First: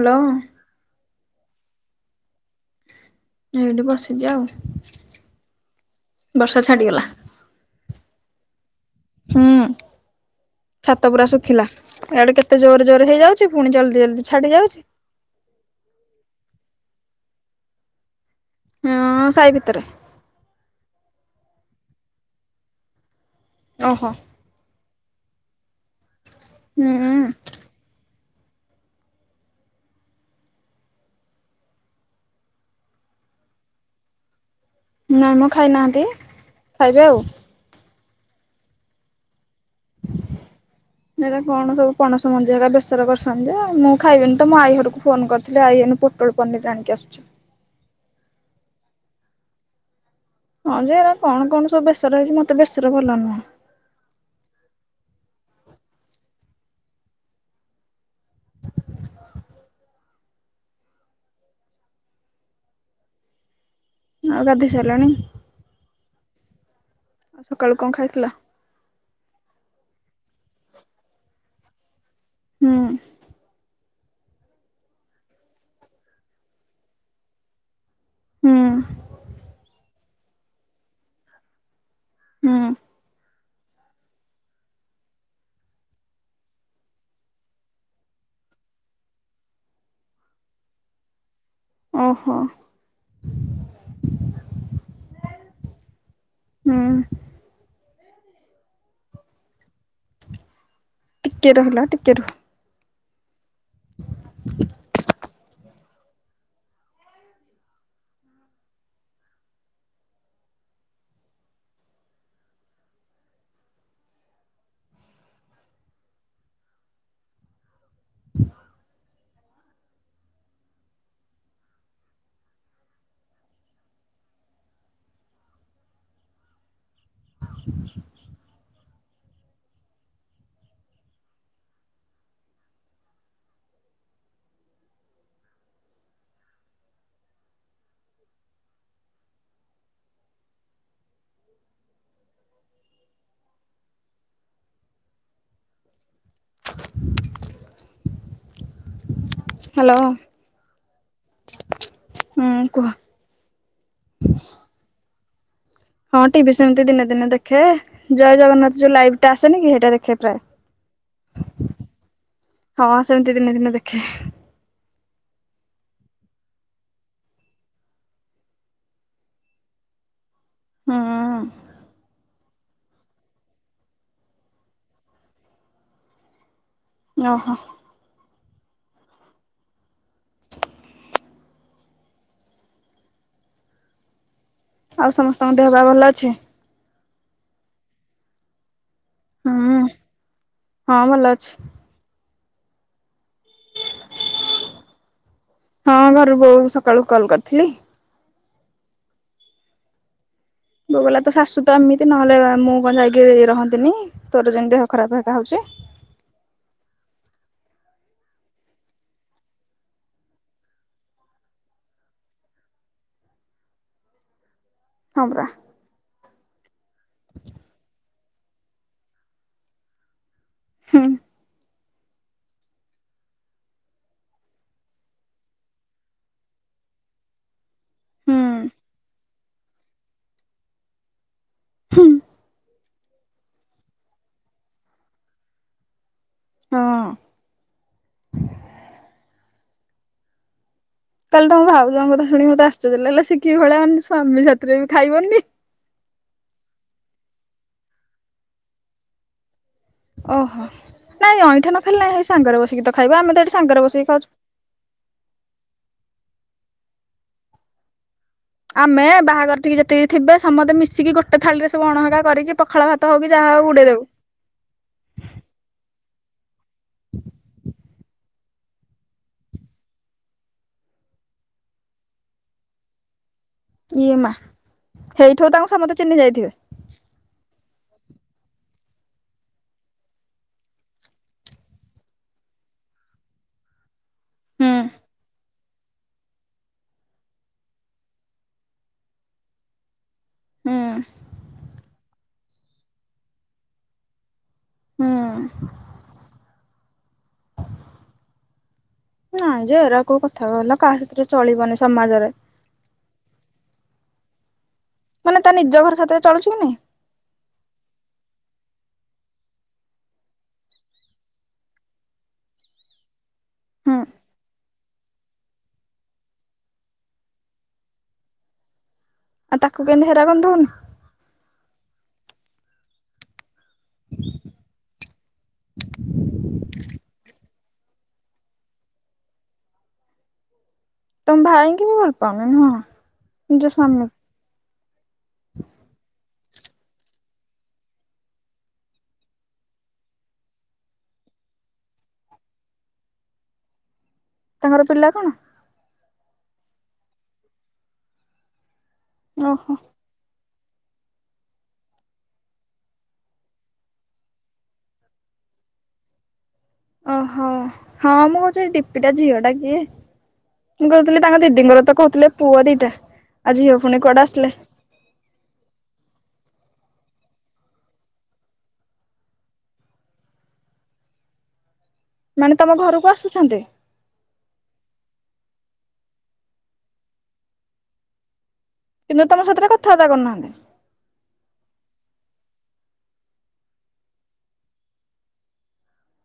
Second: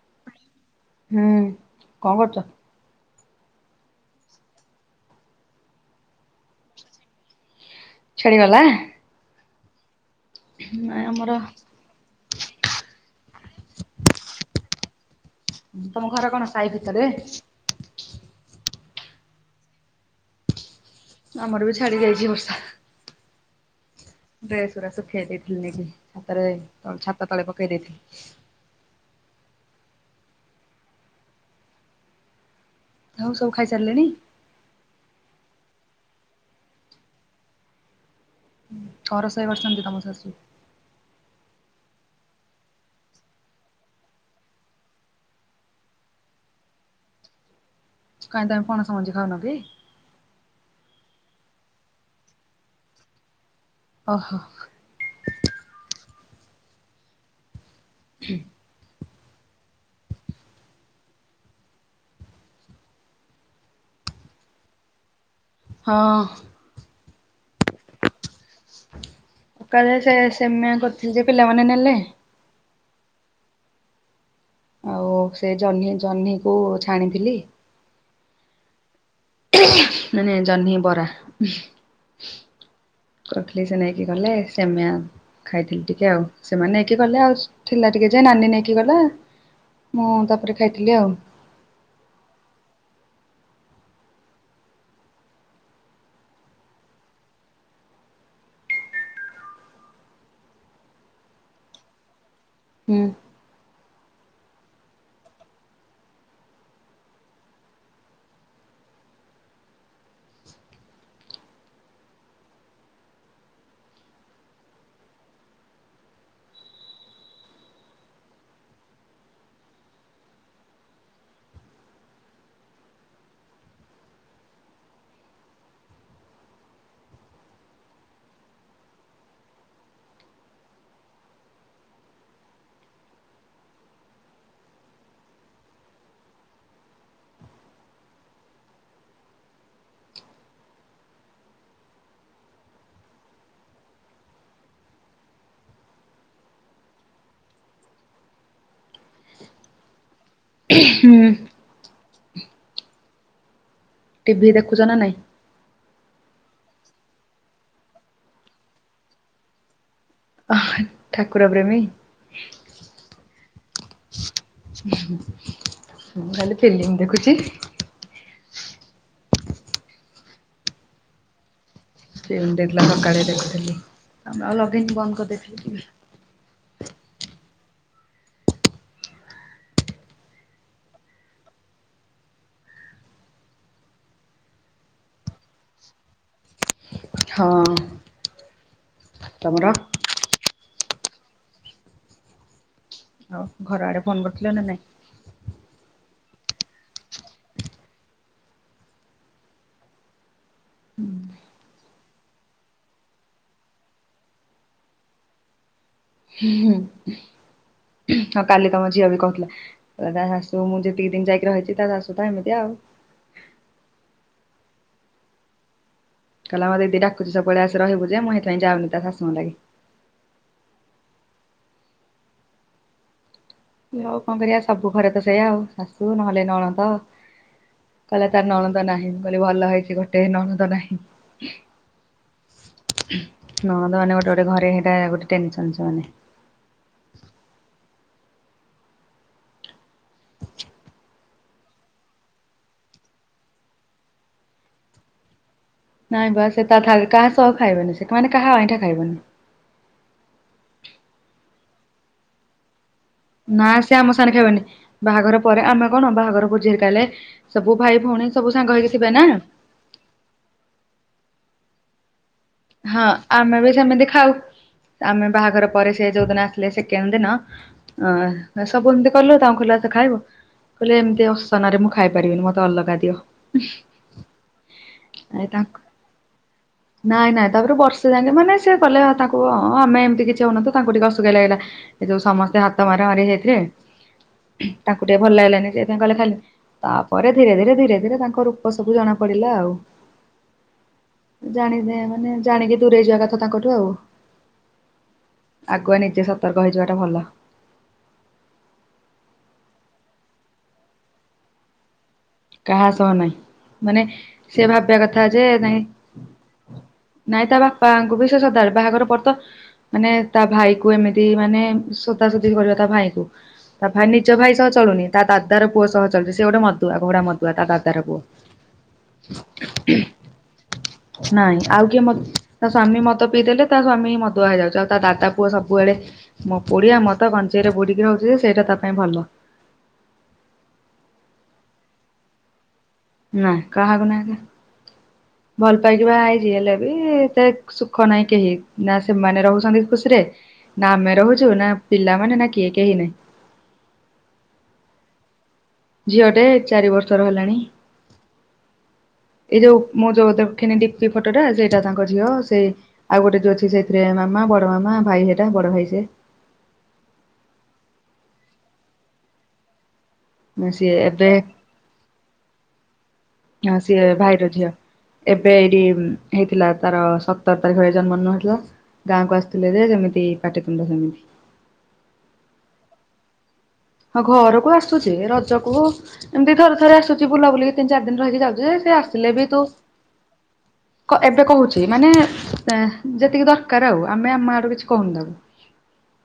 Hello. ହୁଁ, କଣ କରୁଚ? ଏଇଠି ବସିଚି ଆଉ, ବର୍ଷା ଛାଡିଗଲା। ଛାଡିଗଲା? ହୁଁ। ନାଇଁ ଛାତ ପୁରା ଆମର ଶୁଖିଲା, ଇଆଡେ କେତେ ଜୋରେ ଜୋରେ ହେଇଯାଉଚି, ପୁଣି ଜଲ୍ଦି ଜଲ୍ଦି ଛାଡି ଯାଉଚି। ତମ ଘର କଣ ସାଇ ଭିତରେ ଏ? ହଁ, ସାଇ ଭିତରେ। ଆମର ବି ଛାଡି ଯାଇଚି ବର୍ଷା। ଓହୋ। ଡ୍ରେସ୍ ଗୁରା ଶୁଖେଇ ଦେଇଥିଲି ନେଇକି, ଛାତରେ, ହଁ ହୁଁ ଛାତ ତଳେ ପକେଇ ଦେଇଥିଲି। ଆଉ ସବୁ ଖାଇ ସାରିଲେଣି? ନାଇଁମ ଖାଇନାହାନ୍ତି, ଖାଇବେ ଆଉ। କଣ ରୋଷେଇ କରିଚନ୍ତି ତମ ଶାଶୁ? [inaudible] ହେରା କଣ ସବୁ ପଣସ ମଞ୍ଜି ଏକା ବେସର କରିଛନ୍ତି ଯେ, ମୁଁ ଖାଇବିନି ତ, ମୋ ଆଈ ଘରକୁ ଫୋନ୍ କରିଥିଲି, ଆଇ ଏଇନୁ ପୋ ପୋଟଳ ପନିର୍ ଆଣିକି ଆସୁଚି। କାହିଁ ତମେ ପଣସ ମଞ୍ଜି ଖାଉନକି? ହଁ ଯେ, ଏରା କଣ କଣ ସବୁ ବେସରେ ହେଇଚି, ମତେ ବେସର ଭଲ ନୁହଁ। ଓହୋ। ହୁଁ। ଆଉ ଗାଧେଇ ସାଇଲଣି? ହଁ ଆଉ ସକାଳୁ କଣ ଖାଇଥିଲ? ସକାଳେ ସେ ସେମାୟା କରିଥିଲି ଯେ, ପିଲାମାନେ ନେଲେ। ହୁଁ। ଆଉ ସେ ଜହ୍ନି, ଜହ୍ନିକୁ ଛାଣିଥିଲି। ହୁଁ। ମାନେ ଜହ୍ନି ବରା ହୁଁ। କରିଥିଲି ସେ ନେଇକି ଗଲେ ସେମାୟା। ଖାଇଥିଲି ଟିକେ ଆଉ ସେମାନେ ନେଇକି ଗଲେ ଆଉ, ଥିଲା ଟିକେ ଯେ ନାନୀ ନେଇକି ଗଲା। ମୁଁ ତାପରେ ଖାଇଥିଲି ଆଉ। ଅହ ହୁଁ ଟିକେ ରହିଲ ଟିକେ ରୁହ। ହୁଁ [inaudible] ହ୍ୟାଲୋ ହୁଁ ହୁଁ କୁହ? ଟିଭି ଦେଖୁଛ ନା ନାଇଁ? ହଁ ଟିଭି ସେମିତି ଦିନେ ଦିନେ ଦେଖେ, ଜୟ ଜଗନ୍ନାଥ ଯୋଉ ଲାଇଭ ଟା ଆସେନି କି ସେଇଟା ଦେଖେ। ଅ ଠାକୁର ପ୍ରେମୀ ହଁ ସେମିତି ଦିନେ ଦିନେ ଦେଖେ। ମୁଁ ଖାଲି ଫିଲ୍ମ ଦେଖୁଛିି। ହଁ ଫିଲ୍ମ ଦେଉଥିଲା ସକାଳେ ଦେଖୁଥିଲି ତାପରେ ଆଉ ଲଗେଇନି ବନ୍ଦ୍ କରିଦେଇଥିଲି। ଅହୋ ଆଉ ସମସ୍ତଙ୍କ ଦେହ ପା ଭଲ ଅଛି ହଁ ତମର? ହୁଁ ହଁ ଭଲ ଅଛି ଆଉ ଘର ଆଡେ ଫୋନ କରିଥିଲ ନା ନାଇଁ? ହଁ ଘରୁ ବୋଉ ସକାଳୁ କଲ୍ କରିଥିଲି। ବୋଉ କହିଲା ତ ଶାଶୁ ତ ଏମିତି ନହେଲେ, ମୁଁ କଣ ଯାଇକି ରହନ୍ତିନି ତୋର ଯେମତି ଦେହ ଖରାପ ହେକା ହଉଛି। ହୁଁ ହୁଁ ହଁ କାଲି ତମ ଝିଅ ବି କହୁଥିଲା ତା ଶାଶୁ ମୁଁ ଯେତିକି ଦିନ ଯାଇକି ରହିଛି ତା ଶାଶୁ ତ ଏମିତି ଆଉ। ହଁ ପରା କହିଲା ମତେ ଦେଇ ଡାକୁଛି ସବୁବେଳେ ଆସେ ରହିବୁ ଯେ ମୁଁ ହେଇଥିପାଇଁ ଯାଉନି ତା ଶାଶୁ ଘର ଲାଗି। ହୁଁ ମୁଁ କହିଲି ହଉ କଣ କରିବା ସବୁ ଘରେ ତ ସେଇଆ ଆଉ ଶାଶୁ ନହେଲେ ନଣନ୍ଦ। କହିଲେ ହୁଁ ତାର ନଣନ୍ଦ ନାହିଁ ମୁଁ କହିଲି ଭଲ ହେଇଛି ଗୋଟେ ନଣନ୍ଦ ନାହିଁ। ହୁଁ ନଣନ୍ଦ ମାନେ ଗୋଟେ ଗୋଟେ ଘରେ ହେଇଟା ଗୋଟେ ଟେନସନ ସେମାନେ ହଁ କହିଲି ତମ ଭାଉଜାଙ୍କ କଥା ଶୁଣି ମତେ ଆଶ୍ଚର୍ଯ୍ୟ ହେଲା ସେ କିି ଭଳିଆ ମାନେ ସ୍ୱାମୀ ସାଥିରେ ବି ଖାଇବନି। ନାଇଁ ବା ସେ ତା କାହା ସହ ଖାଇବନି ସେ ମାନେ କାହା ଅଇଁଠା ଖାଇବନି। ଓହୋ ନାଇଁ ଅଇଁଠା ନ ଖାଲେ ନାଇଁ ସାଙ୍ଗରେ ବସିକି ତ ଖାଇବା ଆମେ ତ ଏଠି ସାଙ୍ଗରେ ବସିକି ଖାଉଛୁ। ଖାଇବନି। ବାହାଘର ପରେ ଆମେ କଣ ବାହାଘର ବୋଝି ହେରିକା ହେଲେ ସବୁ ଭାଇ ଭଉଣୀ, ସବୁ ସାଙ୍ଗ ହେଇକି ଆମେ ଥିବେ ନା ବାହାଘର ଟିକେ ଯେତିକି ଥିବେ ସମସ୍ତେ ମିଶିକି ଗୋଟେ ଥାଳିରେ ସବୁ ଅଣହେକା କରିକି ପଖଳା ହଁ ଭାତ ହଉକି ଆମେ ଯାହାଉ ବି ଉଡ଼େଇ ସେମିତି ଦବୁ। ଖାଉ। ଆମେ ବାହାଘର ପରେ ସେ ଯୋଉଦିନ ଆସିଲେ ସେକେଣ୍ଡ ଦିନ, ଅ ସବୁ ଏମିତି କଲୁ, ତାଙ୍କୁ କହିଲୁ ଆସ ଖାଇବୁ, କହିଲେ ଏମିତି ଅସନାରେ ମୁଁ ଖାଇପାରିବିନି ମୋତେ ଅଲଗା ଦିଅ। ଇଏ ମା ଏ ହେଇଠୁ ତାଙ୍କୁ ତାଙ୍କ ସମସ୍ତେ ଚିହ୍ନି ଯାଇଥିବେ। ନାଇଁ ନାଇଁ ତାପରେ ବର୍ଷେ ଯାଇନି ମାନେ ସେ ଗଲେ ତାଙ୍କୁ ହଁ ଆମେ ଏମିତି କିଛି ହଉନୁ ତ ତାଙ୍କୁ ଟିକେ ଅସୁକିଆ ଲାଗିଲା। ଏ ଯୋଉ ସମସ୍ତେ ହାତ ମାରା ମାରି ହେଇଥିଲେ ହୁଁ ତାଙ୍କୁ ଟିକେ ଭଲ ଲାଗିଲାନି ଯେ। [inaudible] କଲେ ଖାଲି ତାପରେ ଧୀରେ ଧୀରେ ଧୀରେ ଧୀରେ ତାଙ୍କ ରୂପ ସବୁ ଜଣା ପଡିଲା ଆଉ। ହୁଁ। ଜାଣିଦେ ମାନେ ଜାଣିକି ଦୂରେଇ ଯିବା କଥା ତାଙ୍କଠୁ ଆଉ। ହୁଁ। ଆଗୁଆ ନିଜେ ସତର୍କ ହେଇଯିବା ଟା ଭଲ। ହ ନା ଯେ ଏରା କୋଉ କଥା କହିଲ କାହା ସାଥିରେ ଚଳିବନି ସମାଜରେ। କାହା ସହନାଇଁ ମାନେ ସେ ଭାବିବା କଥା ମାନେ ଯେ ତା ନିଜ ନାଇଁ ଘର ସାଥିରେ ଚଳୁଛି କି ନାଇଁ ନାଇଁ ତା ବାପାଙ୍କୁ ବି ସେ ସଦା ବେଳେ ବାହାଘର ପରେତ ମାନେ ତା ଭାଇକୁ ଏମିତି ମାନେ ସୋଦାସୋଦି କରିବ ତା ଭାଇକୁ। ତା ହୁଁ ଭାଇ ନିଜ ଭାଇ ସହ ଚଳୁନି ତା ଦାଦାର ପୁଅ ସହ ଚଳୁଚି, ସେ ଗୋଟେ ମଦୁଆ। ଘୋଡ଼ା ମଦୁଆ ତା ଦାଦାର ପୁଅ। ଆଉ ତାକୁ କେମିତି ହେରା ଗନ୍ଧଉନି? ନାଇଁ ଆଉ କିଏ ମଦ ତା ସ୍ୱାମୀ ମଦ ପିଇଦେଲେ ତା ସ୍ଵାମୀ ମଦୁଆ ହେଇଯାଉଚି ଆଉ ତା ଦାଦା ପୁଅ ସବୁବେଳେ ମୋ ପୁଡିଆ, ମଦ, ଗଞ୍ଜ୍ ଗଞ୍ଜେଇରେ ବୁଡିକି ରହୁଚି ଯେ ସେଇଟା ତା ପାଇଁ ଭଲ। ତମ ଭାଇଙ୍କି ବି ଭଲ ପାଉନି ନୁହଁ? ନା ନିଜ କାହାକୁ ସ୍ୱାମୀ ନାଇଁ ନା ଭଲ ପାଇକି ବାହା ହେଇଚି ହେଲେବି ସେ ସୁଖ ନାହିଁ କେହି ନା ସେମାନେ ରହୁଚନ୍ତି ଖୁସିରେ ନା ଆମେ ରହୁଚୁ ନା ପିଲାମାନେ, ନା କିଏ, କେହି ନାହିଁ। ତାଙ୍କର ପିଲା କଣ? ଝିଅଟେ ଚାରି ବର୍ଷର ହେଲାଣି, ଏଇ ଓହୋ ଯୋଉ ମୋ ଯୋଉ ତାକୁ ରଖିନି ଡିପ୍ଟି ଫଟ ଟା ସେଇଟା ତାଙ୍କ ଝିଅ ସେ। ଆଉ ଗୋଟେ ଯୋଉ ଅଛି ସେଥିରେ ମାମା, ବଡ ମାମା, ଭାଇ ସେଟା, ବଡ ଭାଇ ସେ। ଓହୋ, ହଁ ମୁଁ ସେ ଡିପିଟା ଝିଅଟା କିଏ। ମୁଁ ସିଏ କହୁଥିଲି ଏବେ ତାଙ୍କ ଦିଦିଙ୍କର ତ କହୁଥିଲେ ପୁଅ ଦିଟା, ଆଉ ଝିଅ ପୁଣି ସିଏ କୁଆଡୁ ଭାଇର ଆସିଲେ। ଝିଅ। ଏବେ ଏଇଠି ହେଇଥିଲା ତାର ସତର ତାରିଖରେ ଜନ୍ମଦିନ ହେଇଥିଲା। ଗାଁକୁ ଆସିଥିଲେ ଯେ ଯେମିତି ପାଟିତୁଣ୍ଡ ସେମିତି। ମାନେ ତମ ଘରକୁ ଆସୁଛନ୍ତି? ହଁ ଘରକୁ ଆସୁଚି ରଜକୁ ଏମିତି ଥରେ ଥରେ ଆସୁଚି ବୁଲା ବୁଲିି ତିନି ଚାରି ଦିନି ରହିକି ଯାଉଚି ଯେ କିନ୍ତୁ ତମ ସାଥିରେ କଥାବାର୍ତ୍ତା କରୁନାହାନ୍ତି? ଏବେ କହୁଚି ମାନେ ଏଁ ଯେତିକି ଦରକାର ଆଉ, ଆମେ ଆମ ଆଡୁ କିଛି କହୁନୁ ତାକୁ।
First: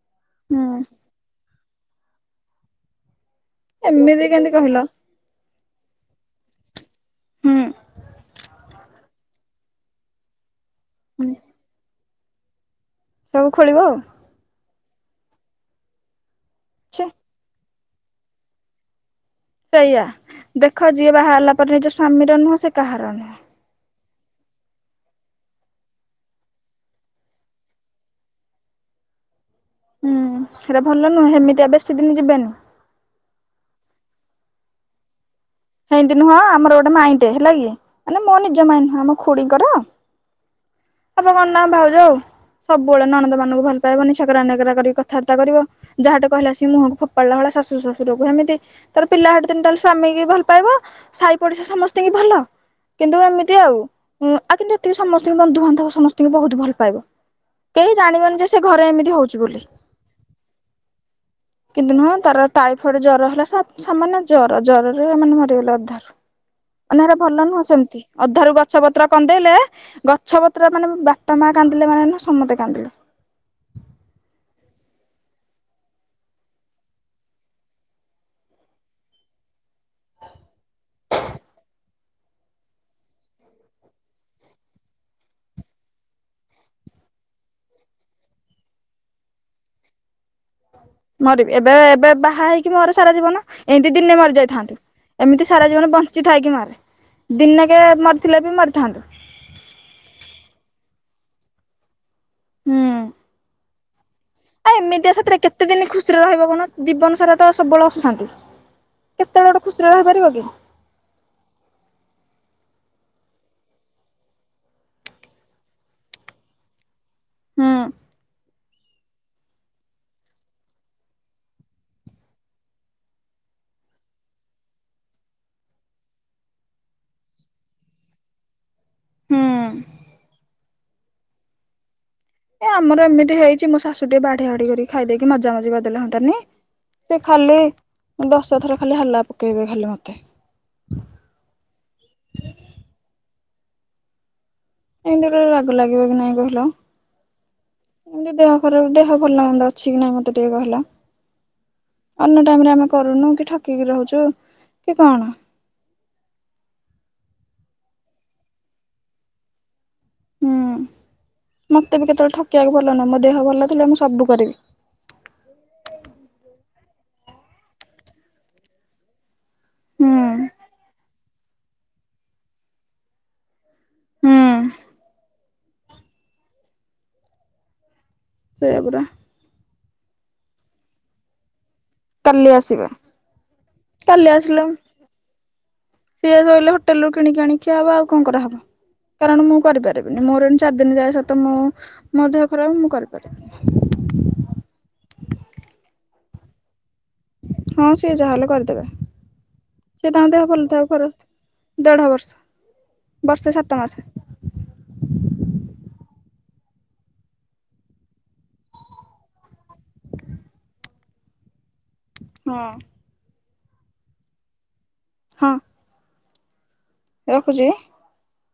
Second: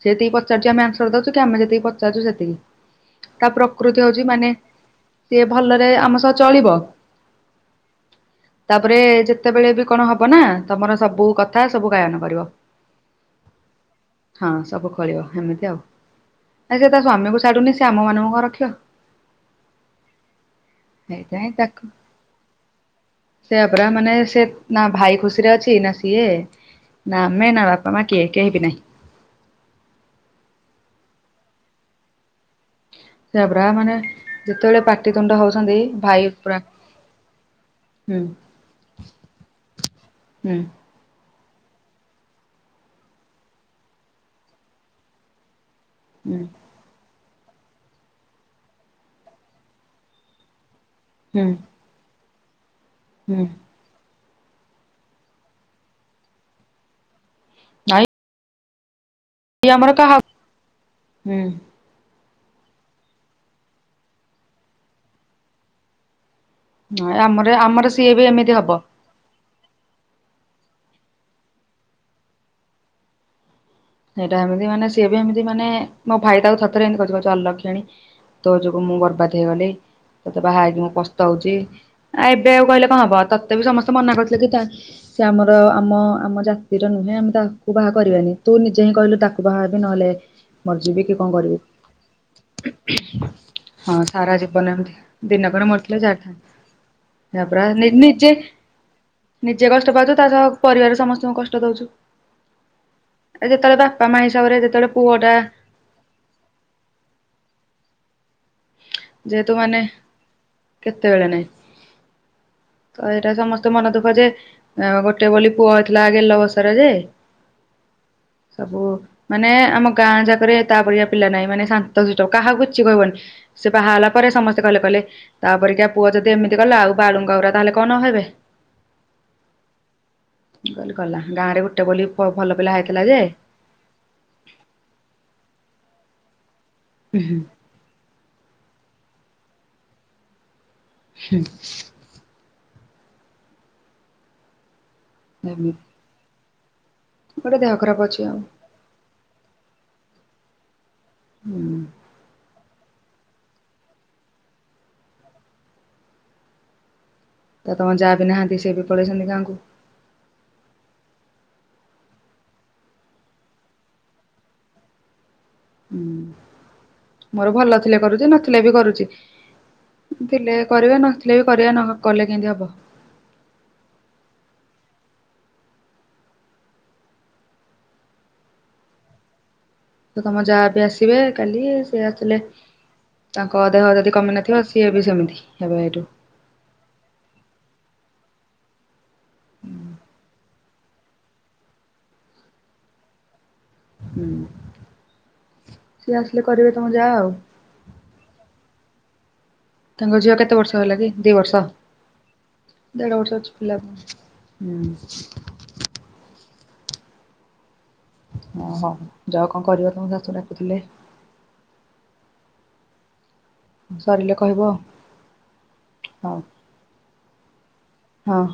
ସେ ଯେତିକି ହୁଁ ପଚାରୁଚି ଆମେ ଆନ୍ସର ଦଉଚୁ କି ଆମେ ଯେତିକି ପଚାରୁଚୁ ସେତିକି। ତା ପ୍ରକୃତି ଏମିତି ହଉଚି ମାନେ କେମିତି କହିଲ ସିଏ ଭଲରେ ଆମ ସହ ଚଳିବ ହୁଁ ତାପରେ ଯେତ୍ ଯେତେବେଳେ ବି କଣ ହବ ନା ତମର ସବୁ କଥା ସବୁ ଗାୟନ କରିବ। ସବୁ ଖୋଳିବ ଆଉ। ହଁ ସବୁ ଖୋଳିବ ହେମିତି ଆଉ। ଛେ ସ୍ୱାମୀ କୁ ଛାଡୁନି ସେ ଆମ ମାନଙ୍କୁ କଁ ରଖିବ। ସେଇଆ ଦେଖ ଯିଏ ବାହା ସେଇଥିପାଇଁ ହେଲା ପରେ ନିଜ ସ୍ୱାମୀର ନୁହଁ, ସେ କାହାର ନୁହଁ। ସେଇଆ ପରା, ମାନେ ସେ ନା ଭାଇ ଖୁସିରେ ଅଛି ନା ସିଏ। ନା ଆମେ ନା ବାପା ମା କିଏ କେହି ବିିନାଇଁ। ହୁଁ ସେଟା ଭଲ ନୁହଁ, ସେମିତିଆ ବେଶି ଦିନି ଯିବେନି। ସେଇଆ ପରା ମାନେ ଯେତେବେଳେ ପାଟିତୁଣ୍ଡ ହଉଛନ୍ତି ହେଁ ତି ଭାଇ ନୁହଁ ପୁରା ଆମର ଗୋଟେ ମାଇଁ ଟେ ହେଲା କି ହୁଁ ମାନେ ମୋ ନିଜ ମାଇଁ ନୁହେଁ ମ। ଖୁଡ଼ିଙ୍କର ହୁଁ। ହବ କଣ ନା ଭାଉଜ, ଆଉ ସବୁବେଳେ ନଣନ୍ଦ ମାନଙ୍କୁ ଭଲ ପାଇବନି ଛେକରା ନେକେରା କରି କଥାବାର୍ତ୍ତା କରିବ। ଯାହେଟେ ହୁଁ କହିଲା ସିଏ ମୁହଁ କୁ ଫୋଫାଡିଲା ଭଳିଆ ଶାଶୁ ଶଶୁର କୁ ହେମିତି ତାପରେ ପିଲା ସେଠୁ ତିନିଟା ସ୍ବାମି କି ଭଲ ପାଇବ, ସାଇ ହୁଁ ପଡିଶା ସମସ୍ତଙ୍କି ଭଲ କିନ୍ତୁ ହୁଁ ଏମିତି ଆଉ। ହୁ ଆଉ କିନ୍ତୁ ଏତିକି ସମସ୍ତଙ୍କି ବନ୍ଧୁବାନ୍ଧବ ସମସ୍ତଙ୍କି ବହୁତ ଭଲ ପାଇବ। କେହି ନାଇଁ ଜାଣିବେନି ଯେ ସେ ଘରେ ଏମିତି ହଉଛି। ବୋଲି। ଇଏ ଆମର କହାକୁ, ହୁଁ। କିନ୍ତୁ ନୁହଁ ତାର ଟାଇଫଏଡ ଜର ହେଲା ସା ସାମାନ୍ୟ ଜର ଜରରେ ମାନେ ମ ମରି ଗଲା ଅଧାରୁ, ମାନେ ଏରା ଭଲ ଆମର ନୁହଁ ଆମର ସେମିତି ସିଏ ବି ଏମିତି ଅଧାରୁ ହବ। ଗଛ ପ ପତ୍ର କନ୍ଦେଇଲେ ଗଛ ପତ୍ର ମାନେ ବାପା ମା କାନ୍ଦିଲେ ମାନେ ସମସ୍ତେ କାନ୍ଦିବେ। ସେଇଟା ଏମିତି ମାନେ ସିଏ ବି ଏମିତି ମାନେ ମୋ ଭାଇ ତାକୁ ସତରେ ଏମତି କହୁଛି ଅଲକ୍ଷଣୀ। ତୋ ଯୋଗୁ ମୁଁ ବର୍ବାଦ ହେଇଗଲି। ତତେ ବାହା ହେଇି କି ମୁଁ ପସ୍ତାଉଛି ଆଉ ଏବେ ଆଉ କହିଲେ କଁ ହବ ତତେ ବି ସମସ୍ତେ ମନା କରିଥିଲେ ‌କି ତା ସିଏ ଆମର ଆମ ଆମ ଜାତିର ନୁହେଁ ଆମେ ତାହାକୁ ବାହା କରିବାନି। ତୁ ନିଜେ ହିଁ କହିଲୁ ତାକୁ ବାହା ବି ନହେଲେ। ମରିଜିବି କି। କଣ ମରିବି କରିବି ଏବେ ଏବେ ବାହା ହେଇକି ମର ସାରା ଜୀବନ ଏଁତି ହଁ ଦିନେ ସାରା ଜୀବନ ମରିଯାଇଥାନ୍ତୁ। ଏମିତି ଏମିତି ଦିନକରେ ସାରା ଜୀବନ ମରିଥିଲେ ଯାହା ବଞ୍ଚିଥାଇକି ତା ମରେ ପୁରା ଦିନକେ ନିଜେ ମରିଥିଲେ ବି ମରିଥାନ୍ତୁ। ନିଜେ କଷ୍ଟ ପାଉଛୁ ତା ସହ ପରିବାର ସମସ୍ତଙ୍କୁ କଷ୍ଟ ଦଉଛୁ। ହୁଁ। ଏ ଯେତେବେଳେ ବା ପା ମା ହିସାବରେ। ଆ ଯେତେବେଳେ ଏମିତିଆ ପୁଅ ଟା ସେଥିରେ କେତେ ଦିନ ଖୁସିରେ ରହିବ କହୁନ ଜୀବନ ସାରା ତ ସବୁବେଳେ ଅସାନ୍ତି। ଯେହେତୁ ମାନେ କେତେବେଳେ ନାଇଁ। ତ ଏଇଟା ସମସ୍ତେ ମନ ଦୁଃଖ ଯେ। ଆ ଗୋଟେ ବୋଲି ପୁଅ ହେଇଥିଲା ଗେଲବସର ଯେ। ହୁଁ। ସବୁ। ମାନେ ଆମ ଗାଁ ଯାକରେ ତା ଭଳିଆ ପିଲା ନାହିଁ ମାନେ ଶାନ୍ତ ଶିଷ୍ଟ କାହାକୁ କିଛି କହିବନି। ସେ ବାହା ହେଲା ପରେ ସମସ୍ତେ କହିଲେ କହିଲେ। ତା ପରିକା ପୁଅ ଯଦି ଏମିତି କଲା ଆଉ ବାଳୁଙ୍କା ଗୁରା ତା ହେଲେ କଣ ନହେବେ। ହୁଁ। ମୁଁ କହିଲି ଗଲା ଗାଁ ରେ ଗୋଟେ ବୋଲି। ଭଲ ଏ ପିଲା ହେଇଥିଲା ଆମର ଯେ ଏମିତି ହେଇଛି ମୋ ଶାଶୁ। ତୁ ଟିକେ ବାଢିଆ ବାଢି କରି ଖାଇଦେଇକି ମଜା ମଜି କରିଦେଲେ ହଅନ୍ତାନି ତୁ ଖାଲି। ଦଶ ଥର ଖାଲି ହାଲା ପକେଇବେ ଖାଲି ମତେ। ହୁଁ। ଏମିତି ଗୋଟେ ରାଗ ଲାଗିବ କି ନାଇଁ କହିଲ। ଗୋଟେ ଦେହ ଖରାପ ଅଛି ଆଉ। ମୋର ଆଉ ଦେହ ଭଲ ମନ୍ଦ ଅଛି କି ନାଇଁ ମତେ ଟିକେ କହିଲା ହୁଁ ଅନ୍ୟ ଟାଇମ ରେ ଆମେ କ କରୁନୁ କି ଠକିକି ରହୁଛୁ କି କଣ। ତ ତମ ଯା ବି ନାହାନ୍ତି ସେ ବି ପଳେଇଛନ୍ତି ଗାଁ କୁ। ହୁଁ। ମତେ ବି କେତେବେଳେ ଠକିବାକୁ ଭଲ ନାଁ ମୋ ଦେହ ଭଲ ନଥିଲେ ମୁଁ ସବୁ କରିବି। ହୁଁ। ମୋର ଭଲ ଥିଲେ କରୁଛି ନଥିଲେ ବି କରୁଛି। ହୁଁ ଥିଲେ କରିବା ନଥିଲେ ବି କରିବା ନ କଲେ କେମିତି ହବ। ହଁ। ସେୟାପରା। ତ ତମ ଯାଆ ବି ଆସିବେ କାଲି ସିଏ ଆସିଲେ। କାଲି ଆସିବା ତାଙ୍କ ଦେହ ଯଦି କାଲି କମି ନଥିବ ଆସିଲେ ସିଏ ବି ସେମିତି ହେବେ ଏଏଠୁ। ସିଏ ରହିଲେ ହୋଟେଲ ରୁ କିଣିକି ଆଣିିକି ଖିଆ ହବ ଆଉ କ କରାହେବ। କାରଣ ମୁଁ କରିପାରିବିନି ମୋର ଏମିନ୍ତି ଚାରି ଦିନି ଯାଏ ସତ ମୁଁ। ମୋ ଦେହ ଖରାପ ମୁଁ କରିପାରିବି। ହୁଁ। ସିଏ ଆସିଲେ କରିବେ ତମ ଯା ଆଉ। ହଁ ସିଏ ଯାହା ହେଲେ କରିଦେବେ। ସେ ତାଙ୍କ ଝିଅ ଦେହ କେତେ ଭଲ ବର୍ଷ ଥାଉ ଖରା଼ପ। ହେଲା କି ଦି ବର୍ଷ? କର ଦେଢ ଦେଢ ବର୍ଷ ବର୍ଷ। ଅଛି ବର୍ଷେ ପିଲା ସାତ ମାସେ। ହୁଁ। ଓ ହୋ। ଯାଅ କ କରିବ ତମ ଶାଶୁ ଡାକୁଥିଲେ। ହଁ। ସରିଲେ କହିବ ଆଉ। ହଁ। ହଁ। ରଖୁଛି। ହଁ।